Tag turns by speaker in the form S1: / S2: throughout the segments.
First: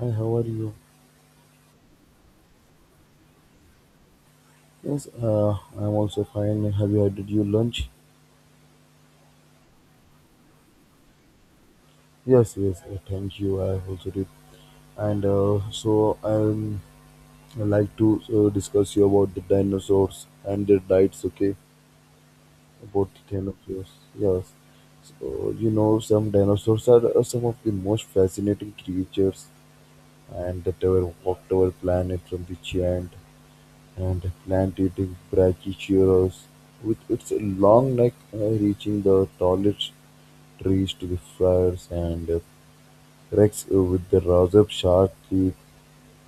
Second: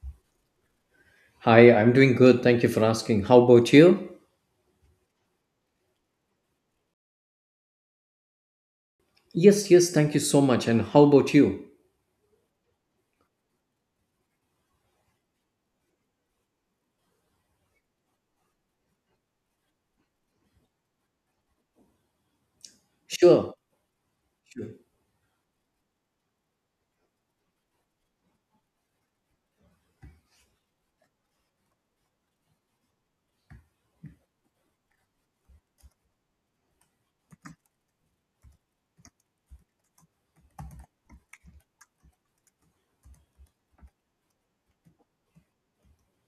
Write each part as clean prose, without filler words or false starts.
S1: Hi, how are you?
S2: Hi, I'm doing good. Thank you for asking. How about you?
S1: Yes, I'm also fine. Have you had your lunch?
S2: Yes, yes, thank you so much. And how about you?
S1: Yes, yes. Thank you. I also did. And so I'd like to discuss you about the dinosaurs and their diets. Okay, about the
S2: Sure,
S1: dinosaurs. Yes.
S2: sure.
S1: So you know, some dinosaurs are some of the most fascinating creatures, and that ever walked our planet from the giant and plant-eating "Brachycereus" with its long neck reaching the tallest trees to the fires and rex with the razor sharp teeth.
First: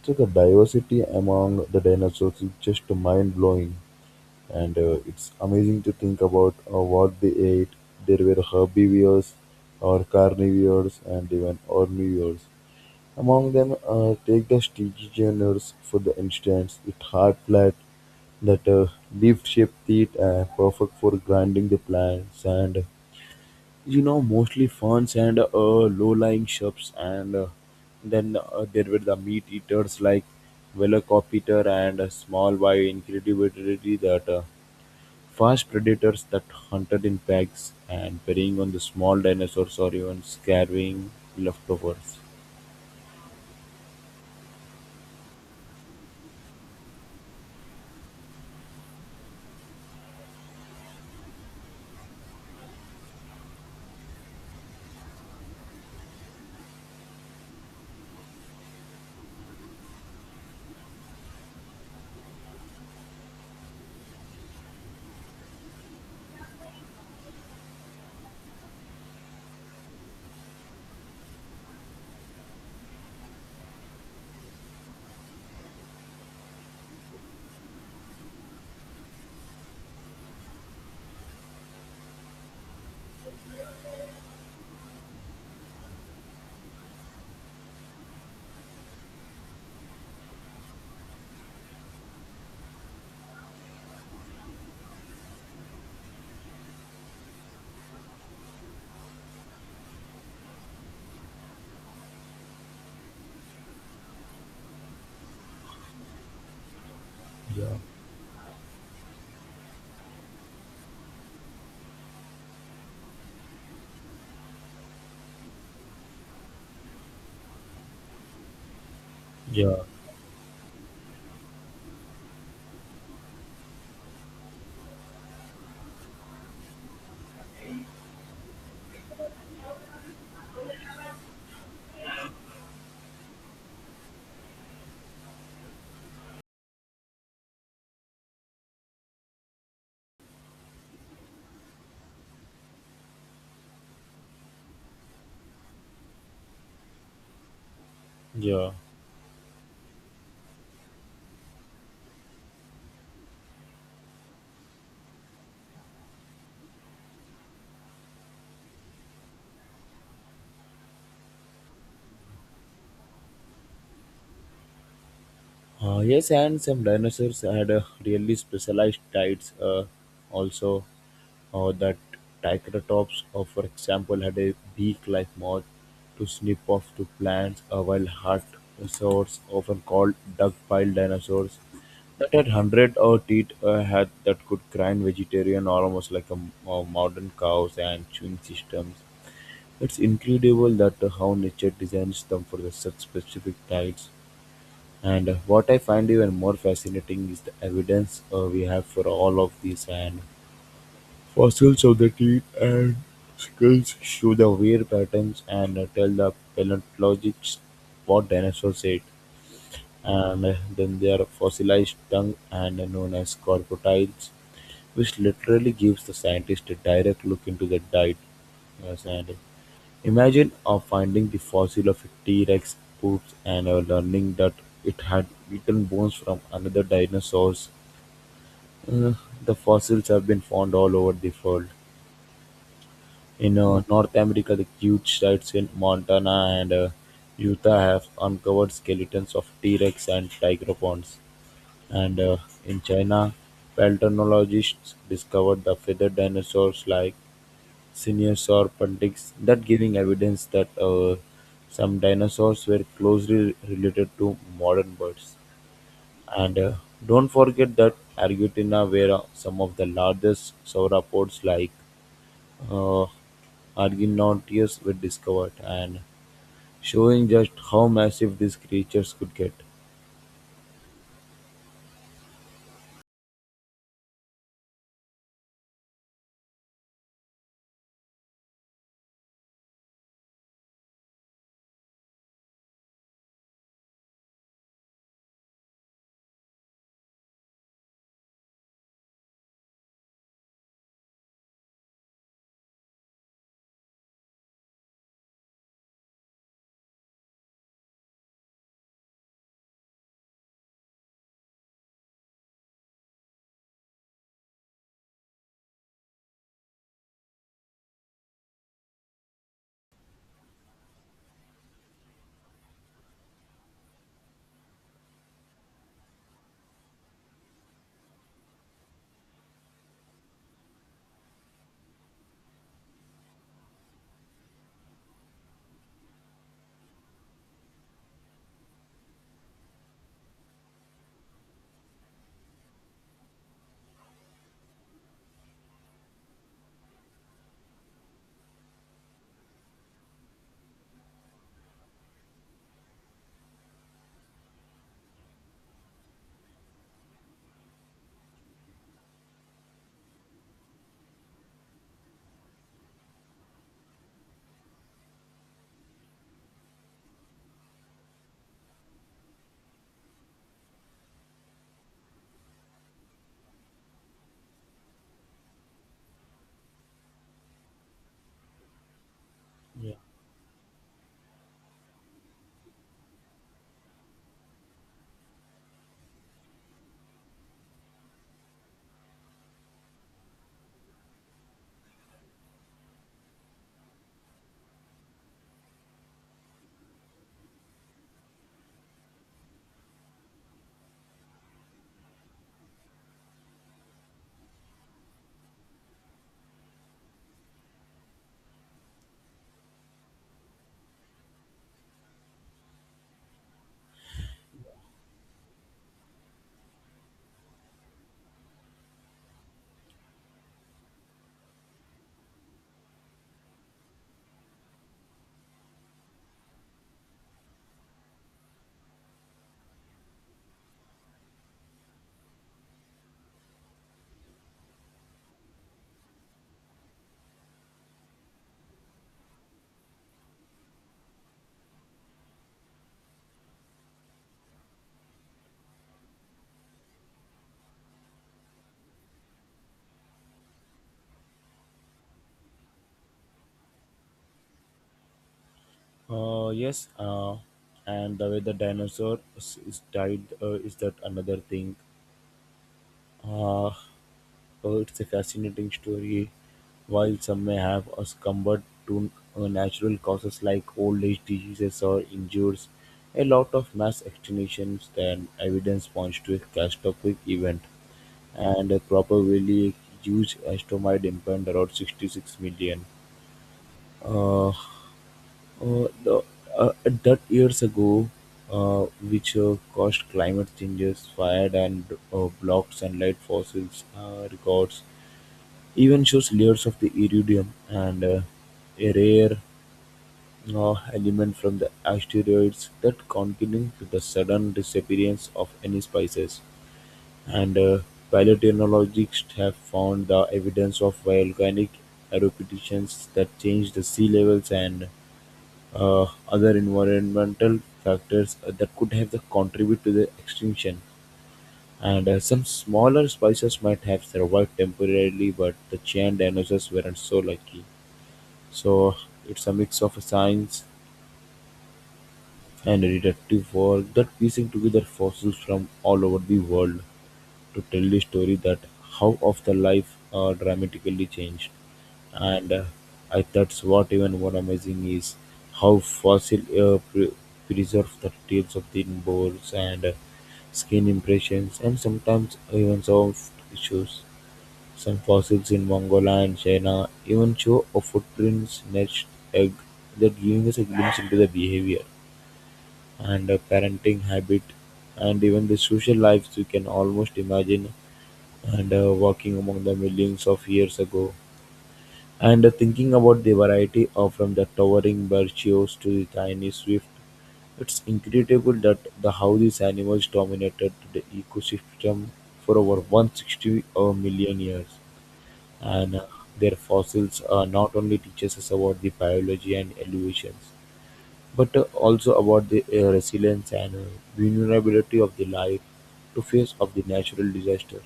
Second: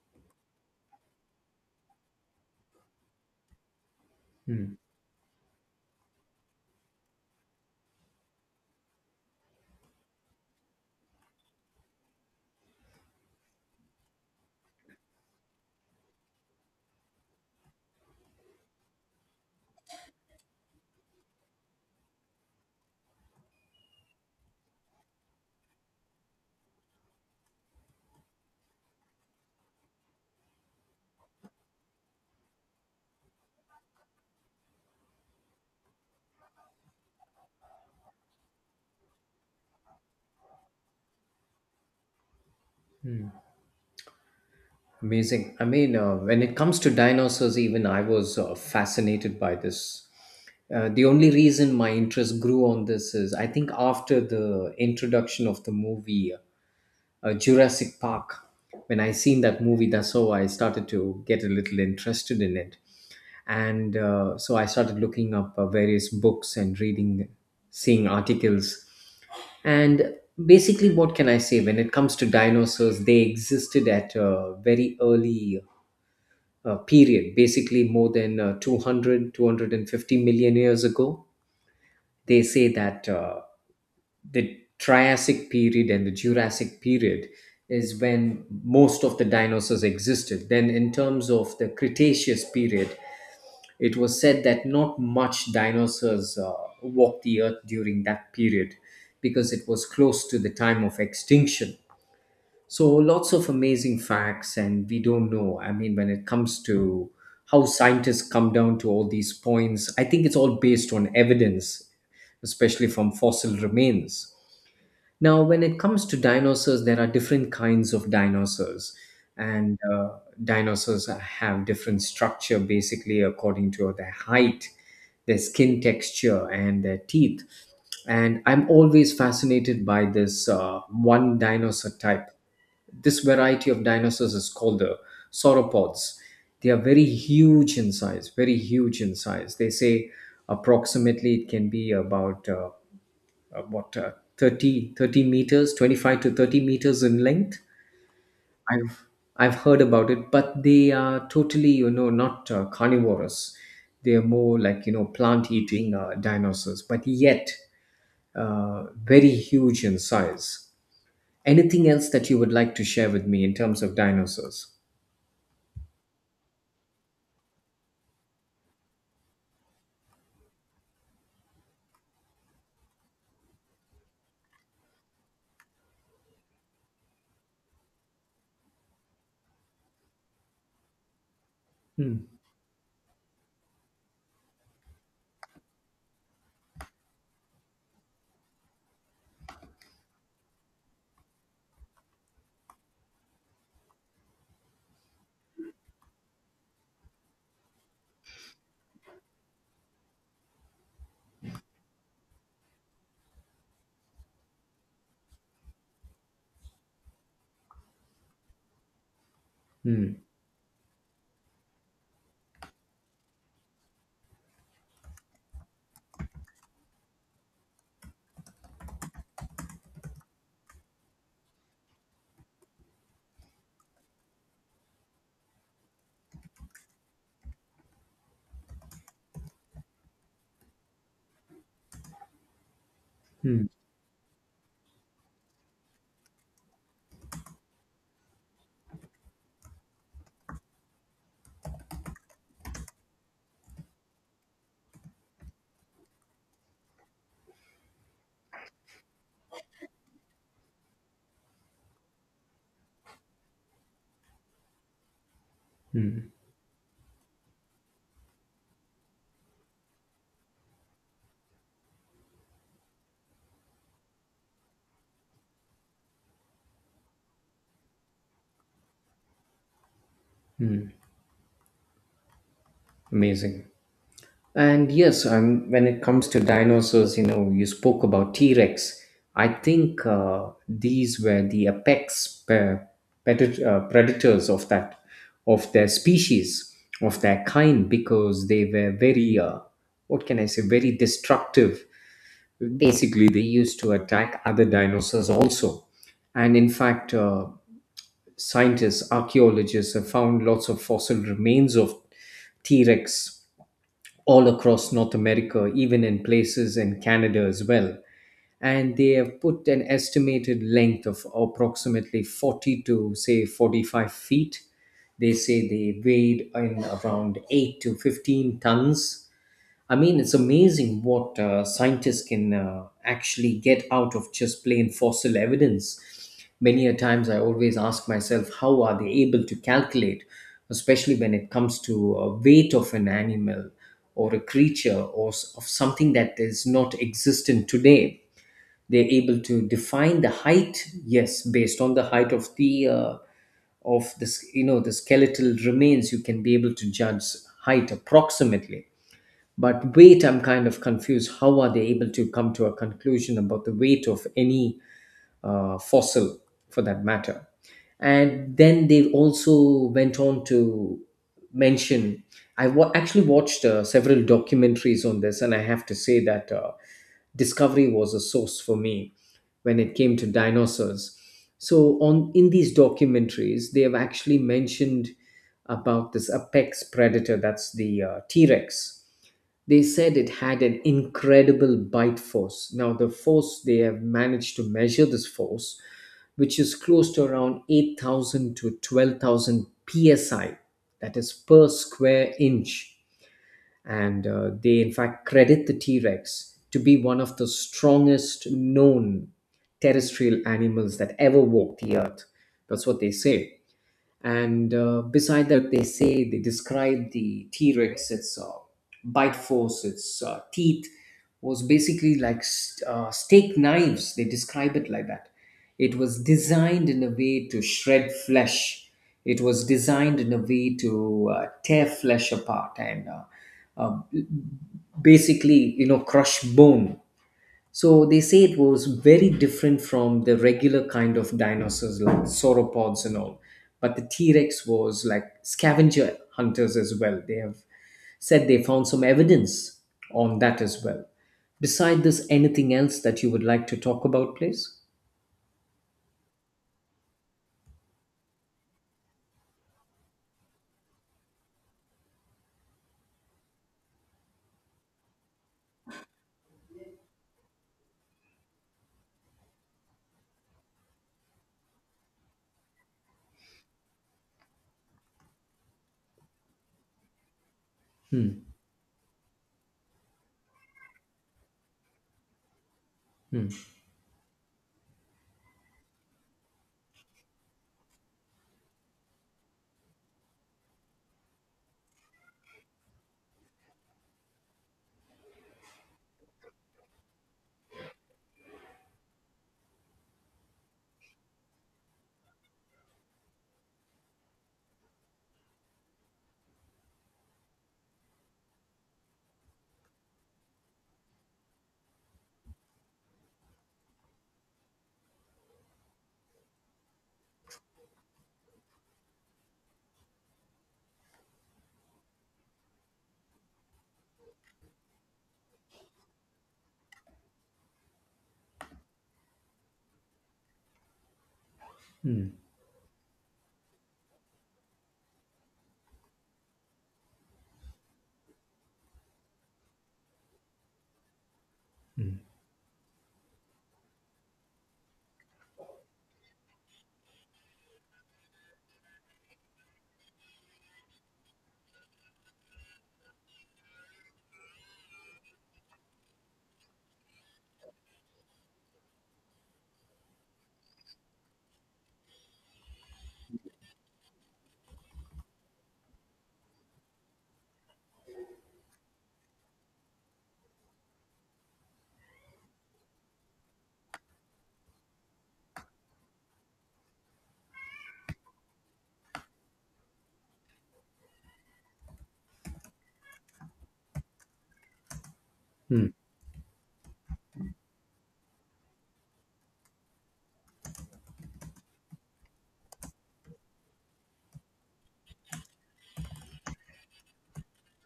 S1: So the diversity among the dinosaurs is just mind blowing,
S2: Hmm.
S1: and it's amazing to think about what they ate. There were herbivores, or carnivores, and even omnivores. Among them take the "Tegdastegionaurus", for the instance, It hard-flat, that leaf-shaped teeth are perfect for grinding the plants and you know mostly ferns and low-lying shrubs and then there were the meat eaters like velociraptor and small by incredibly that fast predators that hunted in packs and preying on the small dinosaurs or even scarving leftovers.
S2: Amazing. I mean, when it comes to dinosaurs, even I was fascinated by this. The only reason my interest grew on this is I think after the introduction of the movie Jurassic Park, when I seen that movie, that's how I started to get a little interested in it. And so I started looking up various books and reading, seeing articles, and basically what can I say? When it comes to dinosaurs, they existed at a very early period, basically more than 200 years ago. They say that the Triassic period and the Jurassic period is when most of the dinosaurs existed. Then in terms of the Cretaceous period, it was said that not much dinosaurs walked the earth during that period because it was close to the time of extinction. So lots of amazing facts, and we don't know. I mean, when it comes to how scientists come down to all these points, I think it's all based on evidence, especially from fossil remains. Now, when it comes to dinosaurs, there are different kinds of dinosaurs,
S1: Yeah,
S2: and dinosaurs have different structure basically according to their height, their skin texture, and their teeth. And I'm always fascinated by this one dinosaur type. This variety of dinosaurs is called the sauropods. They are very huge in size, very huge in size. They say approximately it can be about 30 thirty meters 25 to 30 meters in length.
S1: yeah.
S2: I've i've heard about it, but they are totally, you know, not carnivorous. They are more like, you know, plant eating dinosaurs, but yet very huge in size. Anything else that you would like to share with me in terms of dinosaurs?
S1: Yes, and some dinosaurs had really specialized diets. Also, that Triceratops, for example, had a beak-like mouth to snip off to plants, while hadrosaurs, often called duck-billed dinosaurs,
S2: Hmm.
S1: that had hundred or teeth had that could grind vegetarian almost like a modern cows and chewing systems. It's incredible that how nature designs them for the such specific diets. And what I find even more fascinating is the evidence we have for all of these and fossils of the teeth and skulls show the wear patterns and tell the paleontologists what dinosaurs ate.
S2: Hmm.
S1: And then there are fossilized tongue and known as crocodiles, which literally gives the scientist a direct look into the diet. Yes, and Imagine of finding the fossil of a T-Rex poops and learning that it had eaten bones from another dinosaur. Uh, the fossils have been found all over the world. In
S2: Hmm.
S1: North America, the huge sites in Montana and Utah have uncovered skeletons of T-Rex and tigeropons. And in China, paleontologists discovered the feathered dinosaurs like seniors or pundits that giving evidence that some dinosaurs were closely related to modern birds. And don't forget that Argentina were some of the largest sauropods like uh, Argonauts were discovered and showing just how massive these creatures could get.
S2: Amazing. And yes, when it comes to dinosaurs, you know, you spoke about T Rex. I think these were the apex predators of that, of their species, of their kind, because they were very, what can I say, very destructive. Basically, they used to attack other dinosaurs also. And in fact, scientists, archaeologists have found lots of fossil remains of T Rex all across North America, even in places in Canada as well. And they have put an estimated length of approximately 40 to say 45 feet. They say they weighed in around 8 to 15 tons. I mean, it's amazing what scientists can actually get out of just plain fossil evidence. Many a times I always ask myself, how are they able to calculate, especially when it comes to weight of an animal or a creature of something that is not existent today? They're able to define the height, yes, based on the height of the of this, you know, the skeletal remains. You can be able to judge height approximately, but weight, I'm kind of confused. How are they able to come to a conclusion about the weight of any fossil, for that matter? And then they also went on to mention, I actually watched several documentaries on this, and I have to say that Discovery was a source for me when it
S1: Yeah.
S2: came to dinosaurs. So, on in these documentaries, they have actually mentioned about this apex predator, that's the T Rex. They said it had an incredible bite force. Now, the force they have managed to measure this force, which is close to around 8,000 to 12,000 psi, that is per square inch. And they, in fact, credit the T Rex to be one of the strongest known terrestrial animals that ever walked the earth. That's what they say. And beside that, they say they describe the T Rex, its bite force, its teeth was basically like steak knives. They describe it like that. It was designed in a way to shred flesh, it was designed in a way to tear flesh apart and uh, basically, you know, crush bone. So they say it was very different from the regular kind of dinosaurs like sauropods and all. But the T Rex was like scavenger hunters as well. They have said they found some evidence on that as well. Beside this, anything else that you would like to talk about, please?
S1: Yes. And the way the dinosaur is died is that another thing. Uh, Oh, it's a fascinating story. While some may have succumbed to natural causes like old age diseases or injuries, a lot of mass extinctions and evidence points to a catastrophic event, and a probably a huge asteroid impact around 66 million. Uh, the, that years ago, uh, which caused climate changes, fire, and blocked sunlight fossils records even shows layers of the iridium and a rare element from the asteroids that contribute to the sudden disappearance of any species. And paleontologists have found the evidence of volcanic eruptions that change the sea levels and other environmental factors that could have the contribute to the extinction. And some smaller species might have survived temporarily, but the giant dinosaurs weren't so lucky. So it's a mix of science and detective work that piecing together fossils from all over the world to tell the story that how of the life dramatically changed. And I that's what even more amazing is how fossil preserve the details of the bones and skin impressions and sometimes even soft tissues. Some fossils in Mongolia and China even show a footprint nest egg that giving us a glimpse into the behavior and parenting habit and even the social lives we can almost imagine and walking among the millions of years ago and thinking about the variety of from the towering birchios to the tiny swift it's incredible that the how these animals dominated the ecosystem for over 160 million years
S2: Hmm.
S1: and their fossils not only teaches us about the biology and evolutions but also about the resilience and vulnerability of the life to face of the natural disaster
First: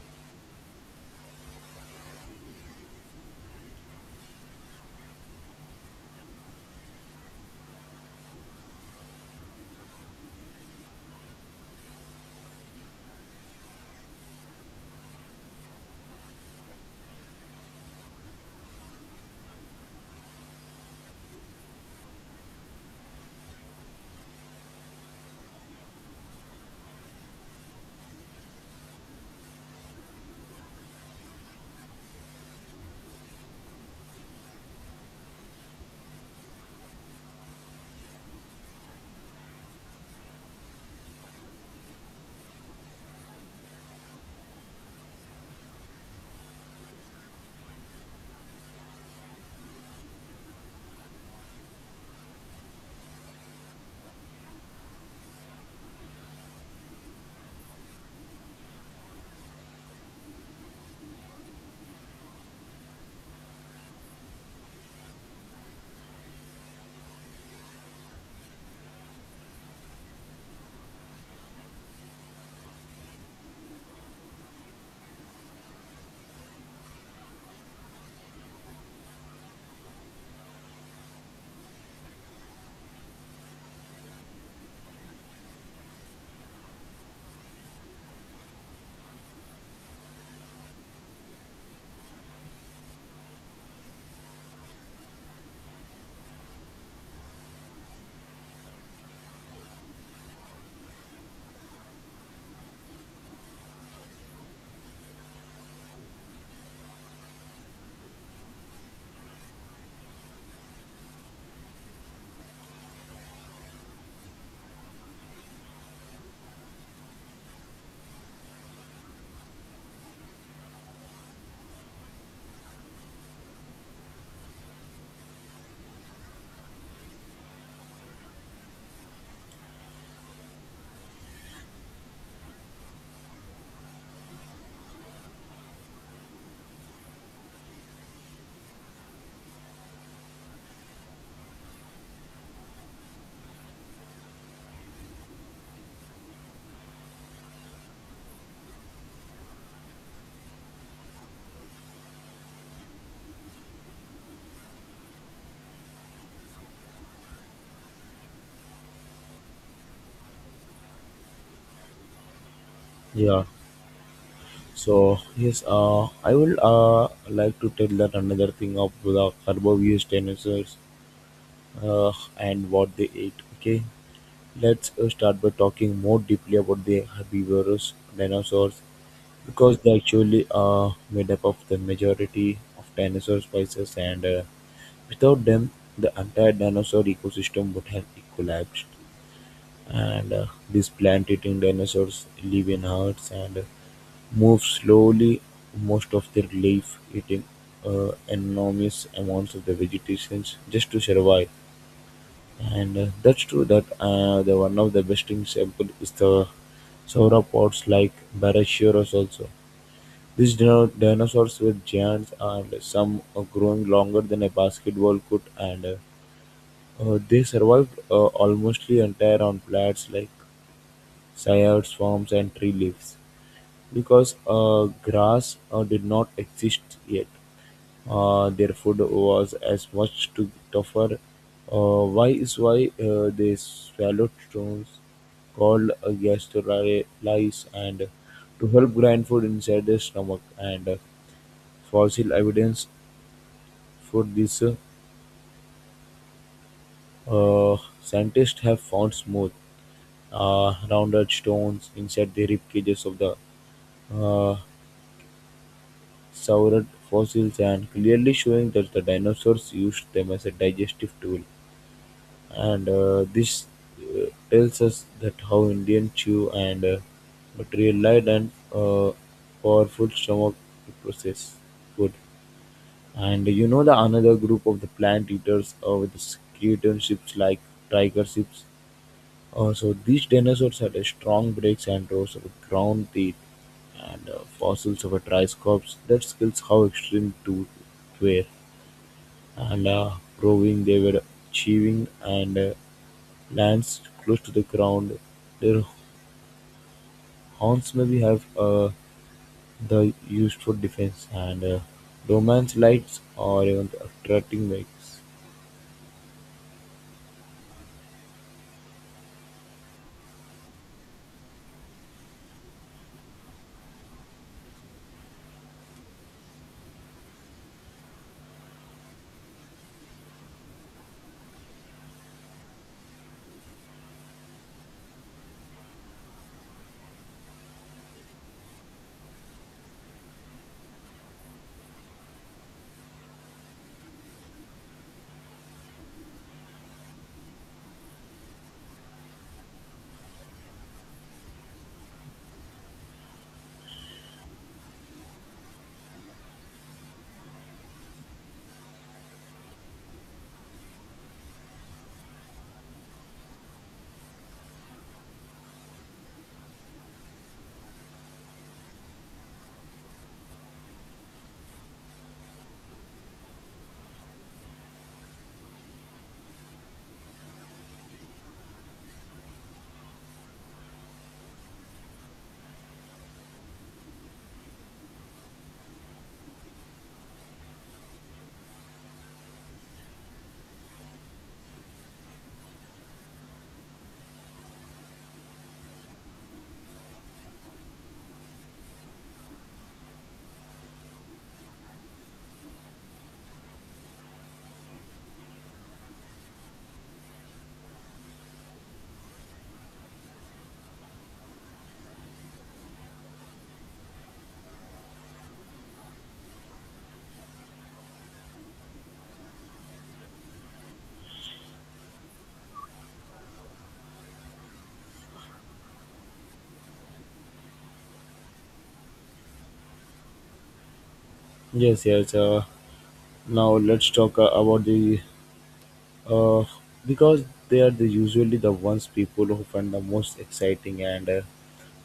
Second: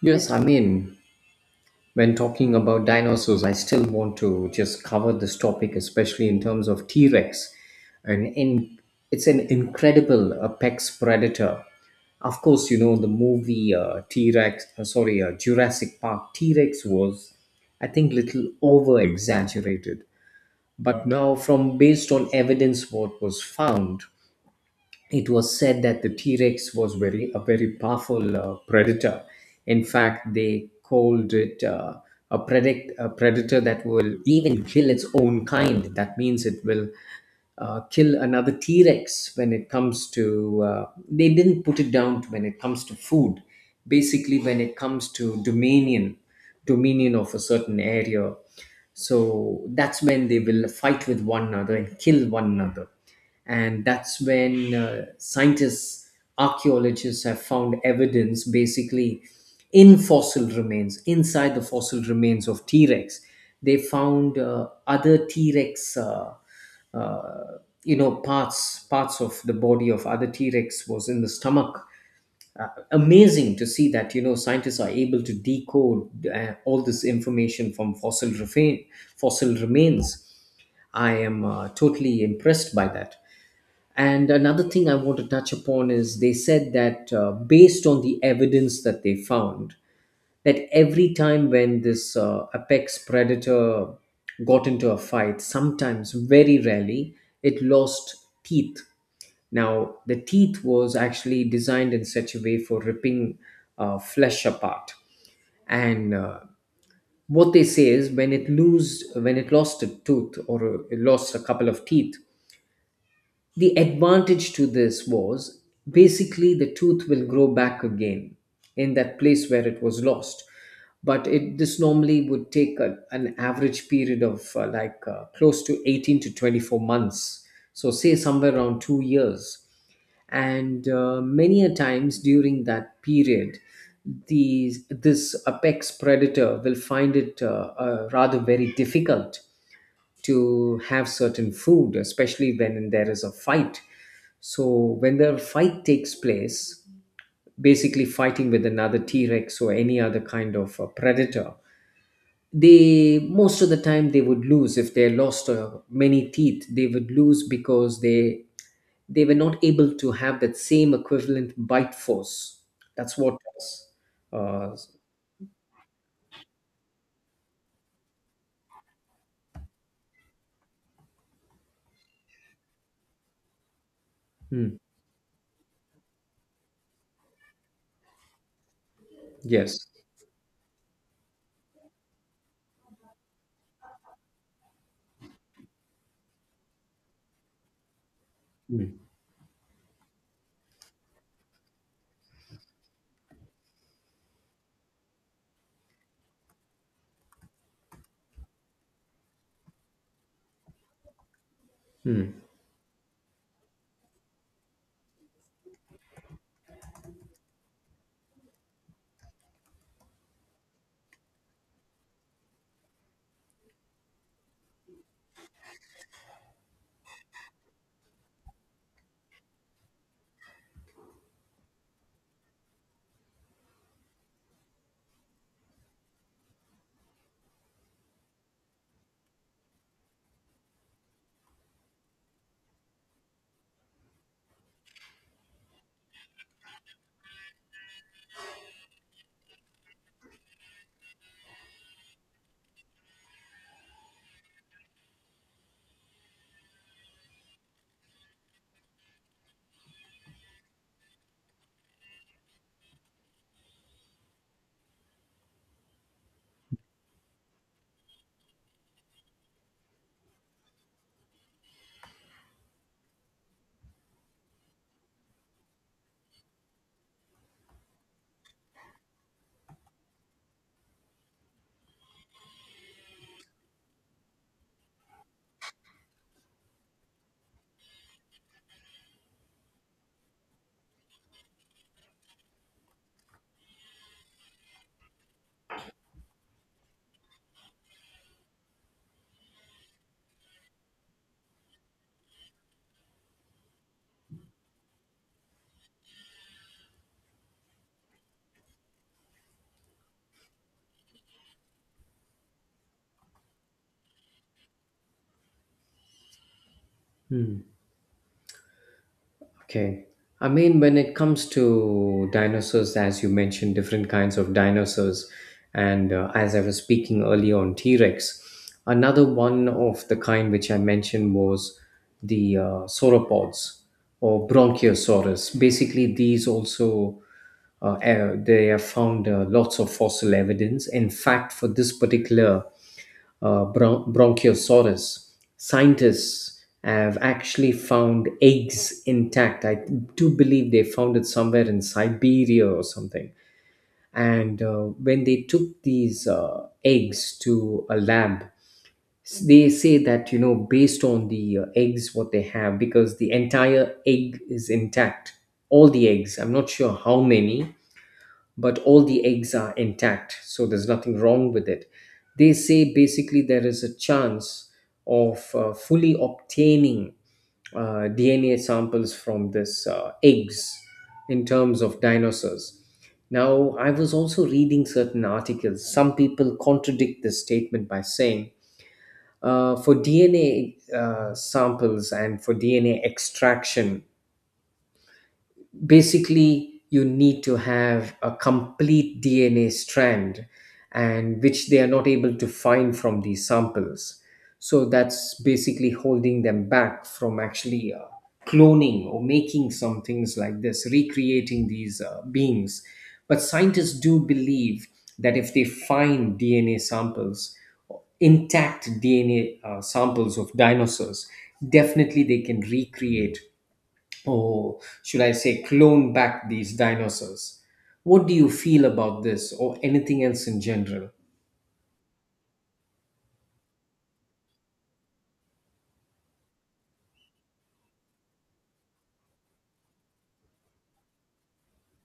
S2: Yes, I mean, when talking about dinosaurs, I still want to just cover this topic, especially in terms of T Rex. And in, it's an incredible apex predator. Of course, you know, the movie Jurassic Park, T Rex was, I think, little over exaggerated. But now, from based on evidence, what was found, it was said that the T-Rex was very a very powerful predator. In fact, they called it a predator that will even kill its own kind. That means it will kill another T-Rex when it comes to. They didn't put it down to when it comes to food. Basically, when it comes to dominion, dominion of a certain area, so that's when they will fight with one another and kill one another. And that's when scientists, archaeologists have found evidence basically in fossil remains. Inside the fossil remains of T-Rex, they found other T-Rex, uh, you know, parts of the body of other T-Rex was in the stomach. Amazing to see that, you know, scientists are able to decode all this information from fossil remains. I am totally impressed by that. And another thing I want to touch upon is they said that based on the evidence that they found, that every time when this apex predator got into a fight, sometimes very rarely, it lost teeth. Now, the teeth was actually designed in such a way for ripping flesh apart. And what they say is, when it lost a tooth or it lost a couple of teeth, the advantage to this was basically the tooth will grow back again in that place where it was lost. But it this normally would take an average period of close to 18 to 24 months. So say somewhere around 2 years. And many a times during that period, these this apex predator will find it rather very difficult to have certain food, especially when there is a fight. So when the fight takes place, basically fighting with another T-Rex or any other kind of predator, they, most of the time they would lose. If they lost many teeth, they would lose because they were not able to have that same equivalent bite force. That's what.
S1: yeah
S2: Uh,
S1: so yes I will like to tell that another thing of the herbivorous dinosaurs uh, and what they ate okay
S2: mm,
S1: let's start by talking more deeply about the herbivorous dinosaurs. Because
S2: yes.
S1: they actually are made up of the majority of dinosaur species and without them the entire dinosaur ecosystem would have collapsed.
S2: Mm.
S1: And these plant-eating dinosaurs live in herds and move slowly most of their life eating enormous amounts of the vegetation just to survive.
S2: Mm.
S1: And that's true that the one of the best example is the sauropods like Brachiosaurus also. These dinosaurs were giants and some growing longer than a basketball could, and they survived almost the entire on plants like cycads, forms and tree leaves because grass did not exist yet. Their food was as much to tougher. Why is why they swallowed stones called gastrolice and to help grind food inside their stomach and Fossil evidence for these scientists have found smooth, rounded stones inside the rib cages of the uh, saurid fossils and clearly showing that the dinosaurs used them as a digestive tool. And this tells us that how Indian chew and materialized and powerful stomach to process food. And you know the another group of the plant eaters with the skeleton ships like tiger ships. So these dinosaurs had a strong breaks and rows of ground teeth and fossils of a triceratops that skills how extreme tooth were and proving they were achieving and lands close to the ground. Their horns maybe have the used for defense and romance lights or even attracting makes.
S2: Okay. I mean, when it comes to dinosaurs, as you mentioned, different kinds of dinosaurs, and as I was speaking earlier on T Rex, another one of the kind which I mentioned was the sauropods or Bronchiosaurus. Basically, these also they have found lots of fossil evidence. In fact, for this particular Bronchiosaurus, scientists have actually found eggs intact. I do believe they found it somewhere in Siberia or something. And when they took these eggs to a lab, they say that, you know, based on the eggs, what they have, because the entire egg is intact, all the eggs, I'm not sure how many, but all the eggs are intact, so there's nothing wrong with it. They say basically there is a chance of fully obtaining DNA samples from this eggs in terms of dinosaurs. Now, I was also reading certain articles. Some people contradict this statement by saying for DNA samples and for DNA extraction, basically you need to have a complete DNA strand, and which they are not able to find from these samples. So that's basically holding them back from actually cloning or making some things like this, recreating these beings. But scientists do believe that if they find DNA samples, intact DNA samples of dinosaurs, definitely they can recreate, or should I say, clone back these dinosaurs. What do you feel about this or anything else in general?
S1: Yes, yes. Now let's talk about the uh, because they are the usually the ones people who find the most exciting and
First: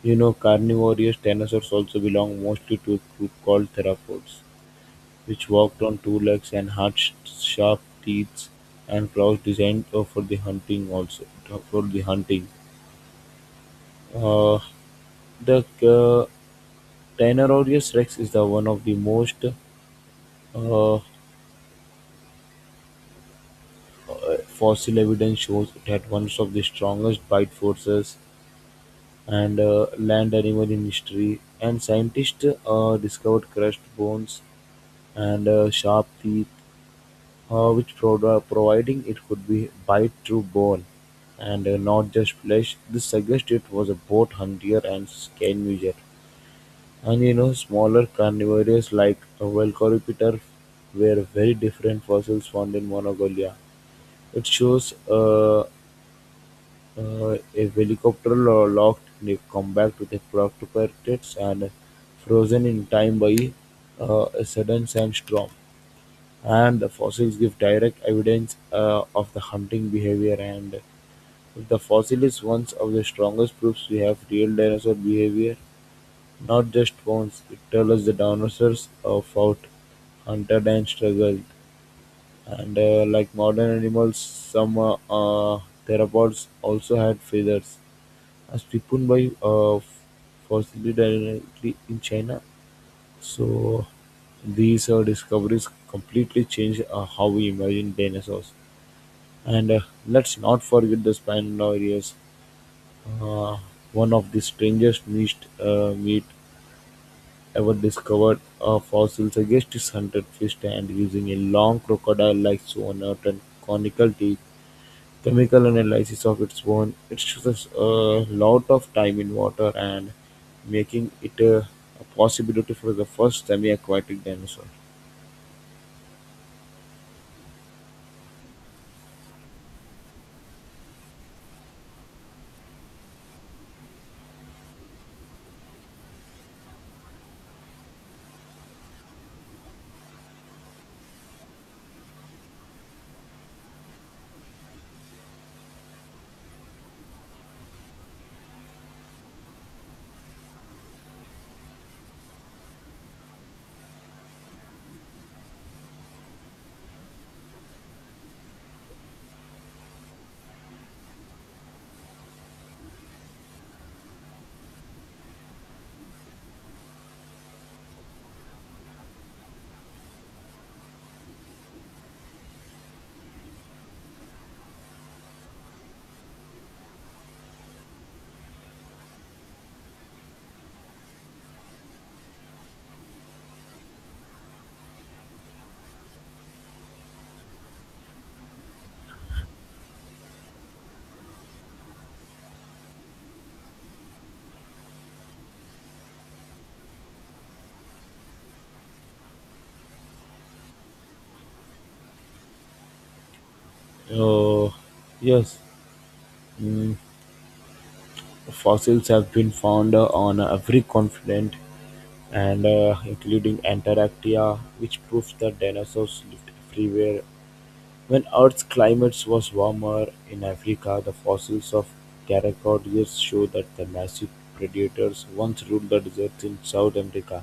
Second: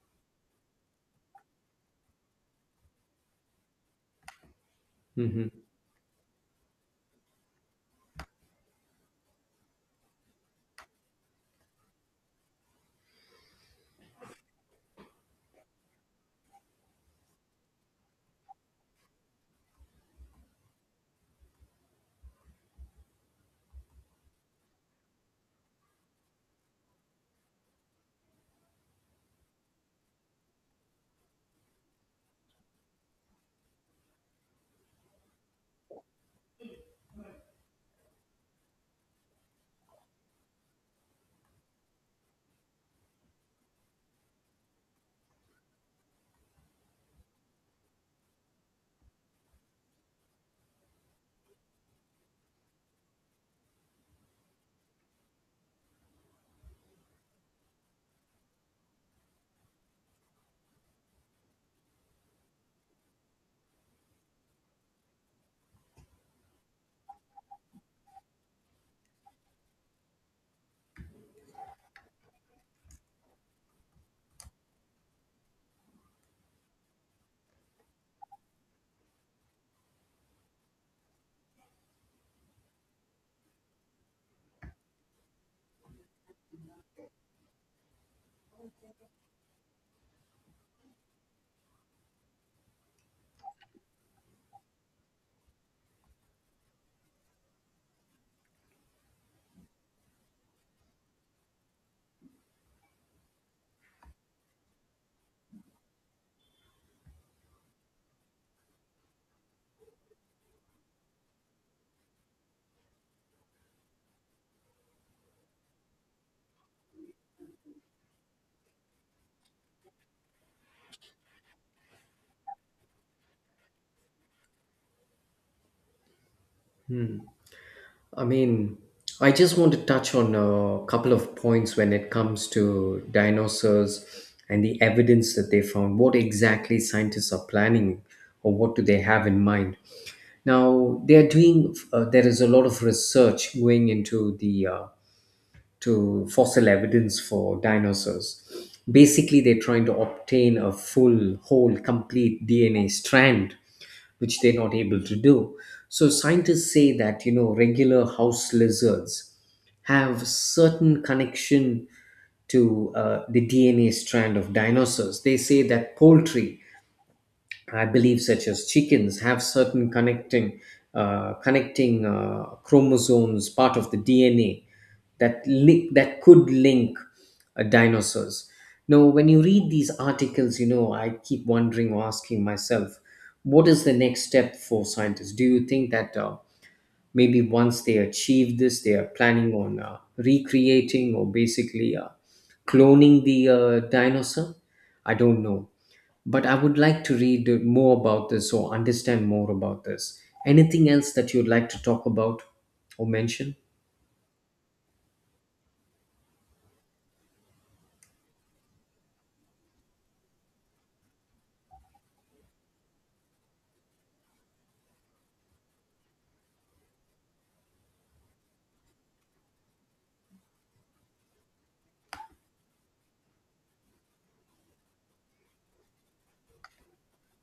S1: you know carnivorous dinosaurs also belong mostly to a group called theropods, which
S2: Hmm.
S1: walked on two legs and had sharp teeth and claws designed for the hunting also for the hunting. Uh, the uh, Tyrannosaurus rex is the one of the most uh, uh, fossil evidence shows it had one of the strongest bite forces and land animal in history. And scientists discovered crushed bones and sharp teeth, which providing it could be bite through bone and not just flesh. This suggests it was a both hunter and scavenger. And you know, smaller carnivores like a Velociraptor were very different fossils found in Mongolia. It shows A helicopter locked in a combat with a parachutes and frozen in time by a sudden sandstorm, and the fossils give direct evidence of the hunting behavior. And if the fossil is one of the strongest proofs we have real dinosaur behavior, not just bones, it tells us the dinosaurs fought, hunted, and struggled. And like modern animals, some theropods also had feathers, as proven by fossil directly in China. So these discoveries completely changed how we imagine dinosaurs. And let's not forget the Spinosaurus, uh, one of the strangest meat ever discovered. A fossil suggests it hunted fish and using a long crocodile-like snout and conical teeth. Chemical analysis of its own expresses a lot of time in water and making it a possibility for the first semi-aquatic dinosaur.
S2: I mean, I just want to touch on a couple of points when it comes to dinosaurs and the evidence that they found. What exactly scientists are planning or what do they have in mind? Now, they're doing, there is a lot of research going into the to fossil evidence for dinosaurs. Basically, they're trying to obtain a full, whole, complete DNA strand, which they're not able to do. So, scientists say that, you know, regular house lizards have certain connection to the DNA strand of dinosaurs. They say that poultry, I believe, such as chickens, have certain connecting chromosomes, part of the DNA that link that could link dinosaurs. Now, when you read these articles, you know I keep wondering or asking myself, what is the next step for scientists? Do you think that maybe once they achieve this, they are planning on recreating or basically cloning the dinosaur? I don't know, but I would like to read more about this or understand more about this. Anything else that you'd like to talk about or mention?
S1: Uh, yes, mm, fossils have been found on every continent and including Antarctica, which proves that dinosaurs lived everywhere When Earth's climate was warmer in Africa, the fossils of pteropods show that the massive predators once ruled the deserts in South America,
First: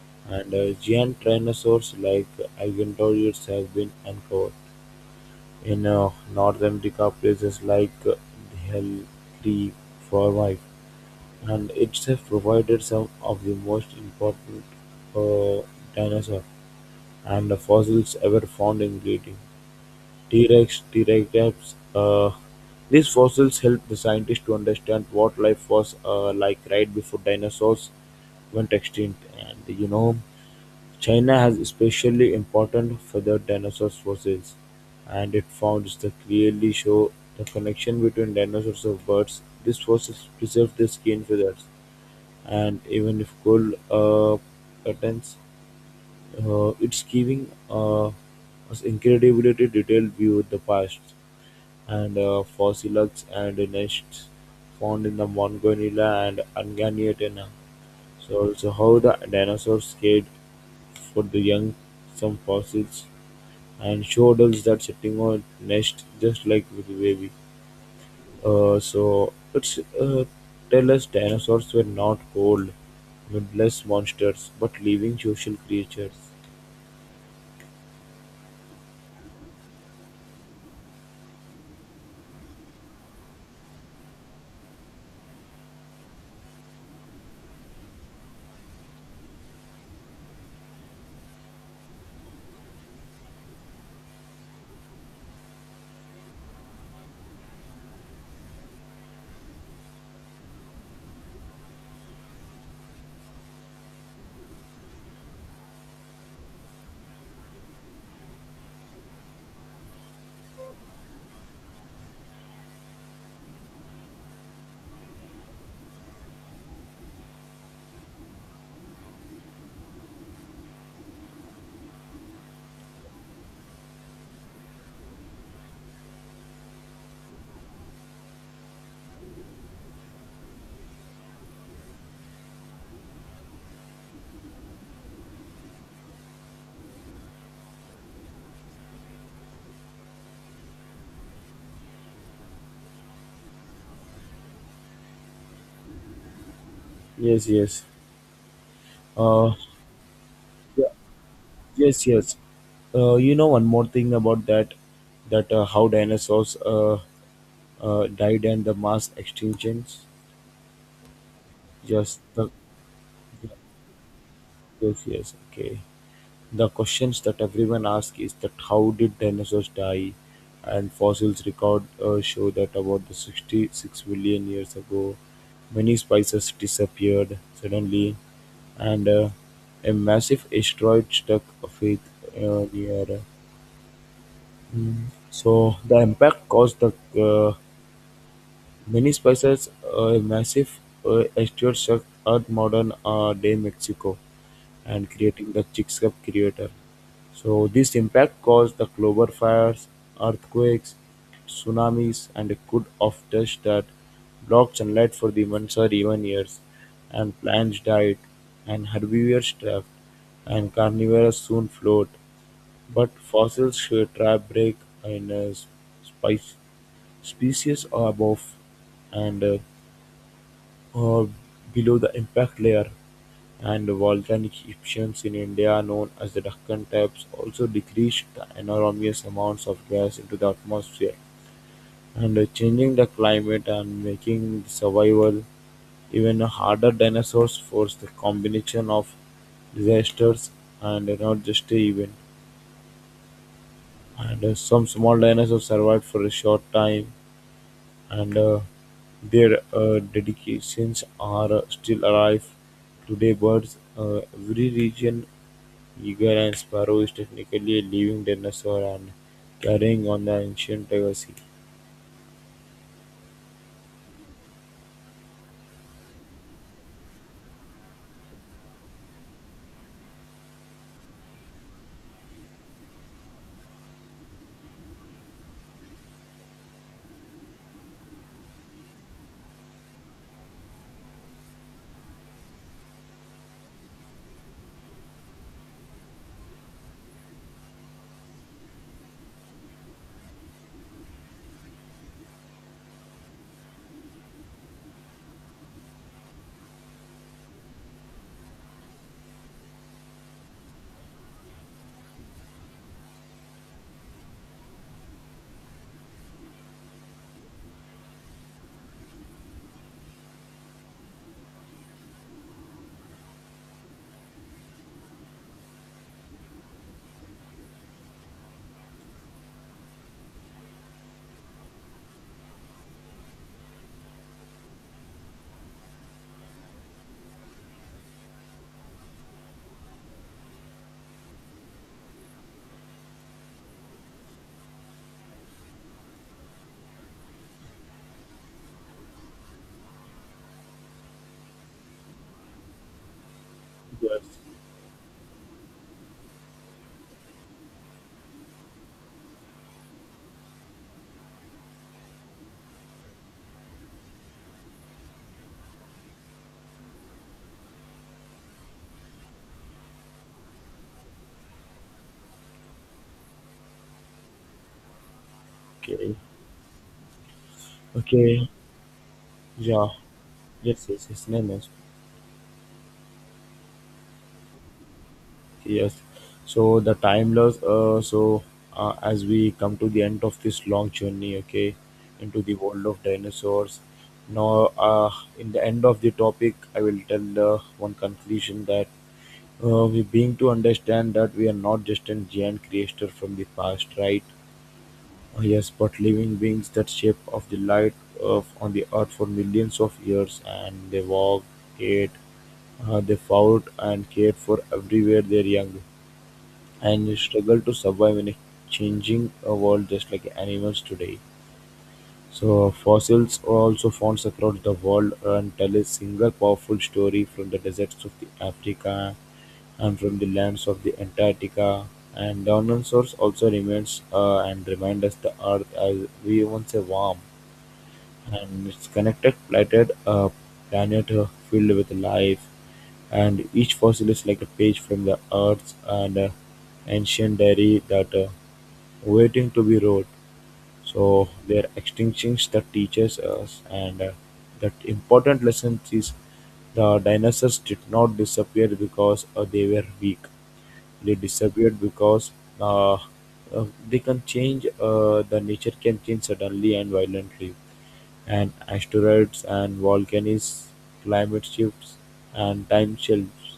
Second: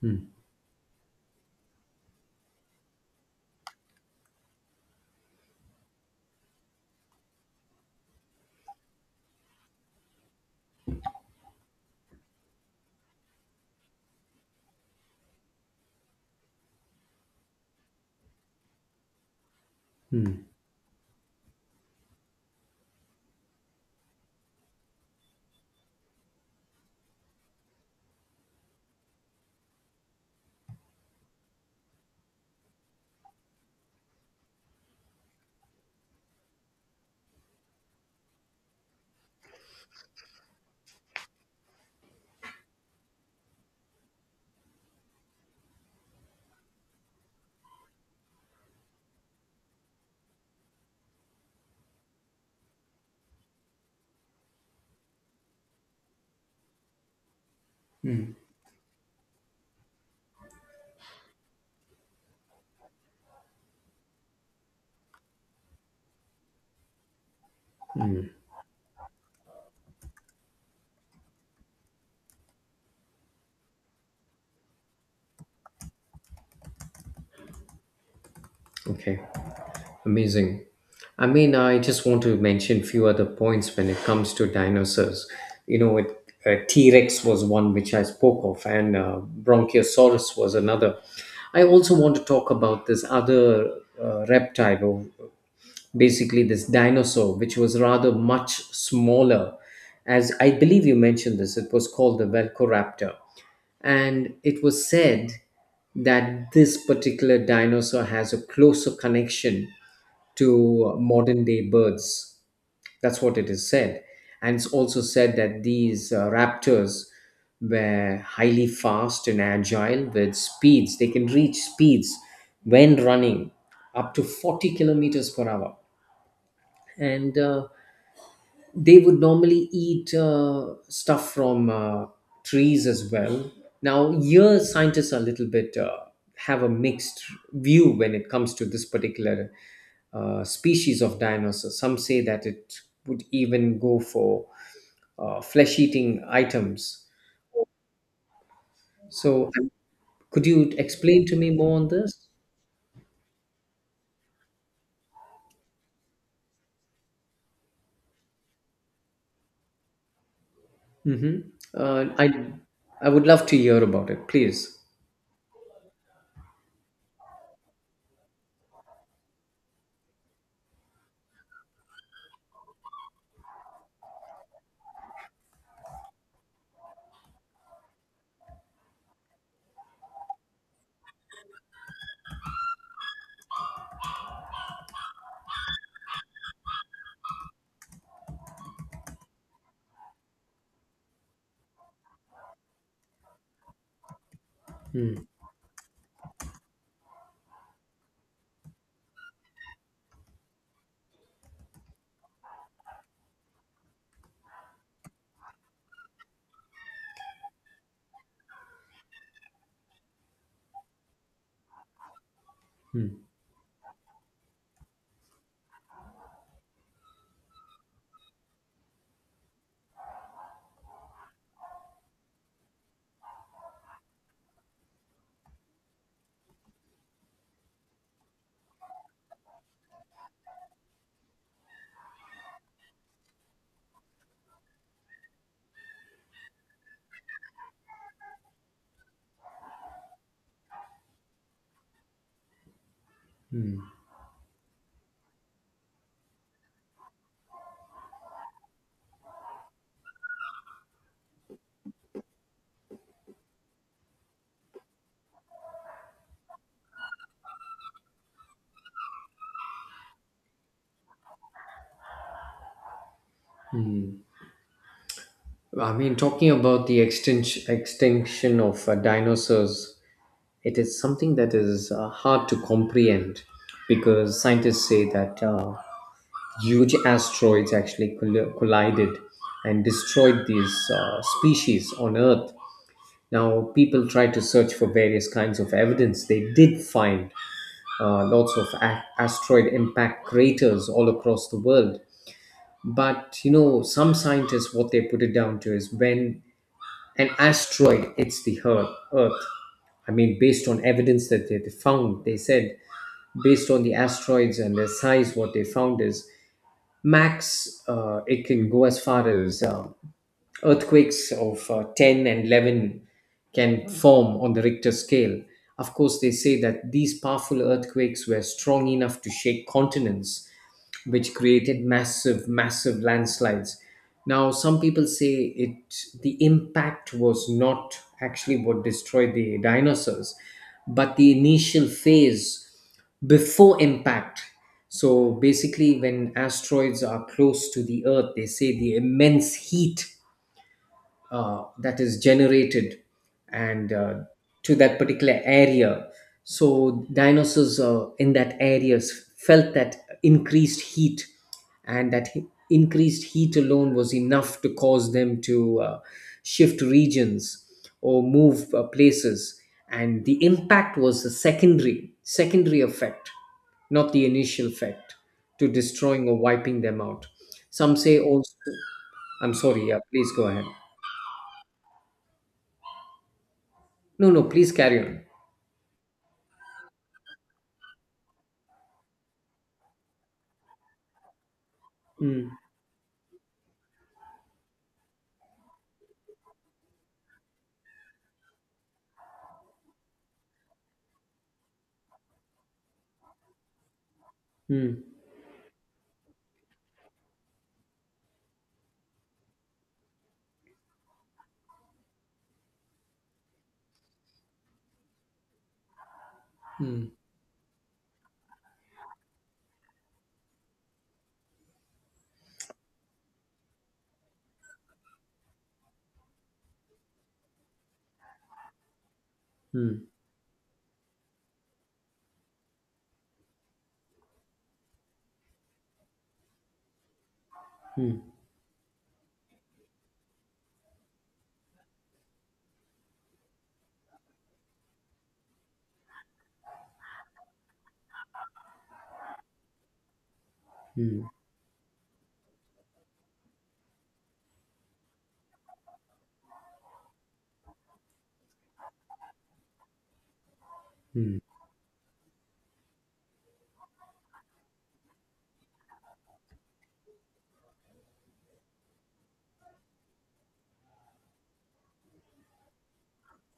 S2: Hmm.
S1: and giant dinosaurs like Agenodorus have been uncovered. In North America, places like Heliothriformes, and it's itself provided some of the most important uh, dinosaur and fossils ever found in Britain.
S2: Hmm.
S1: "T-rex", "Pterodactyls", these fossils help the scientists to understand what life was like right before dinosaurs went extinct. And you know, China has especially important feathered dinosaur fossils, and its founds that clearly show the connection between dinosaurs and birds. These fossils preserve their skin feathers, and even if cold patterns, it's giving us incredibly detailed view of the past and fossils and nests found in the Mongolia and Argentina.
S2: Hmm.
S1: So also how the dinosaurs cared for the young, some fossils, and showed us that sitting on nest just like with the baby. So it's tell us dinosaurs were not cold, mindless monsters, but living social creatures.
S2: Okay, amazing. I mean, I just want to mention few other points when it comes to dinosaurs. You know, it, T Rex was one which I spoke of, and Bronchiosaurus was another. I also want to talk about this other reptile or basically this dinosaur, which was rather much smaller. As I believe you mentioned this, it was called the Velociraptor. And it was said that this particular dinosaur has a closer connection to modern day birds. That's what it is said. And it's also said that these raptors were highly fast and agile with speeds. They can reach speeds when running up to 40 kilometers per hour. And they would normally eat stuff from trees as well. Now, here scientists are a little bit have a mixed view when it comes to this particular species of dinosaur. Some say that it would even go for flesh-eating items.
S1: Yes, yes.
S2: So,
S1: Uh,
S2: could you explain to me more on
S1: Yes,
S2: this?
S1: yes. You know one more thing about that, that how dinosaurs died and the mass extinctions.
S2: Hmm. Uh,
S1: Just
S2: I
S1: the
S2: I would love to hear about it, please.
S1: Yes, yes, okay. The questions that everyone asks is that how did dinosaurs die, and fossils record show that about the 66 million years ago, many species disappeared suddenly, and a massive asteroid struck a faith near So the impact caused the uh, many species a massive exterior shock at modern day Mexico and creating the Chicxulub crater. So this impact caused the global fires, earthquakes, tsunamis, and a could of dust that blocked sunlight for the months or even years, and plants died, and herbivores thrived, and carnivores soon flowed, but
S2: Mm-hmm.
S1: fossils show trap break in spice species are above and or below the impact layer, and volcanic eruptions in India, known as the Deccan types, also decreased the enormous amounts of gas into the atmosphere and, changing the climate and making the survival even harder. Dinosaurs forced the combination of disasters and not just a event. And some small dinosaurs survived for a short time, and their dedications are still alive today. Birds, every region eagle and sparrow is technically a living dinosaur and carrying on the ancient legacy.
S2: I mean, talking about the extinction of dinosaurs, it is something that is hard to comprehend because scientists say that huge asteroids actually collided and destroyed these species on Earth. Now, people try to search for various kinds of evidence. They did find lots of asteroid impact craters all across the world. But you know, some scientists, what they put it down to is when an asteroid its the Earth. Earth. I mean, based on evidence that they found, they said based on the asteroids and their size, what they found is max, it can go as far as earthquakes of 10 and 11 can form on the Richter scale. Of course, they say that these powerful earthquakes were strong enough to shake continents, which created massive, massive landslides. Now, some people say it the impact was not actually what destroyed the dinosaurs, but the initial phase before impact. So basically, when asteroids are close to the Earth, they say the immense heat that is generated and
S1: Yes.
S2: to that particular area. So dinosaurs in that areas felt that increased heat, and increased heat alone was enough to cause them to shift regions or move places. And the impact was a secondary effect, not the initial effect, to
S1: Okay.
S2: destroying or wiping them out. Some say
S1: Okay.
S2: also. I'm sorry.
S1: Yeah,
S2: Yeah, please go ahead.
S1: yes, yes, yes, no, no.
S2: No, no, please carry on.
S1: Yes. So the time loss. As we come to the end of this long journey, okay, into
S2: Hmm.
S1: the world of dinosaurs. Now, in the end of the topic, I will tell one conclusion that we being to understand that we are not just a giant creature from the past, right?
S2: Hmm.
S1: Yes, but living beings that shape of the light of on the earth for millions of years, and they walk, ate, they fought and cared for everywhere their young,
S2: Hmm.
S1: and they struggle to survive in a changing world just like animals today. So fossils are also found across the world and tell a single powerful story from the deserts of the Africa
S2: Hmm.
S1: and from the lands of the Antarctica. And dinosaurs also remains, and remind us the earth as we once a warm
S2: Hmm.
S1: and it's connected planet, a planet filled with life, and each fossil is like a page from the earth's and, ancient diary that, waiting to be wrote. So
S2: Hmm.
S1: there are extinctions that teaches us, and that important lesson is the dinosaurs did not disappear because they were weak. They
S2: Hmm.
S1: disappeared because they can change. The nature can change suddenly and violently. And asteroids and volcanoes, climate shifts, and time shelves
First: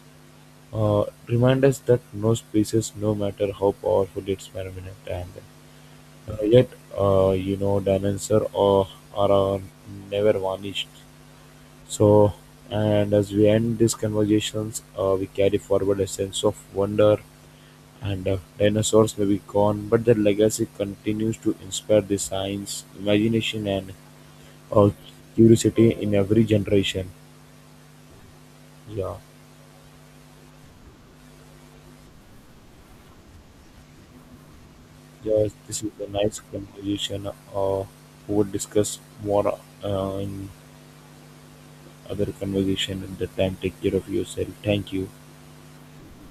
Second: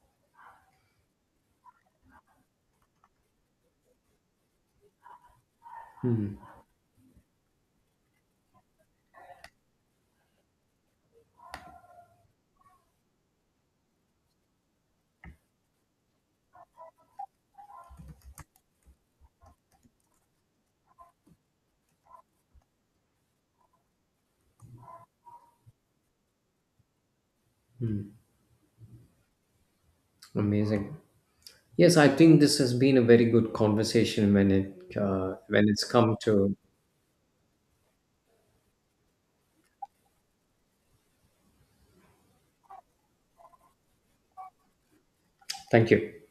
S1: remind us that no species, no matter how powerful its permanent and
S2: Hmm.
S1: uh, yet, you know, dinosaur or are uh, never vanished. So, and as we end these conversations, we carry forward a sense of wonder. And dinosaurs may be gone, but their legacy continues to inspire the science, imagination, and uh, curiosity in every generation. Yeah,
S2: Amazing. Yes, I think this has been a very good conversation when it
S1: yeah.
S2: when
S1: This
S2: it's
S1: is a
S2: come
S1: nice
S2: to.
S1: conversation. We would discuss more in other conversation at the time. Take care of yourself. Thank you.
S2: Thank you.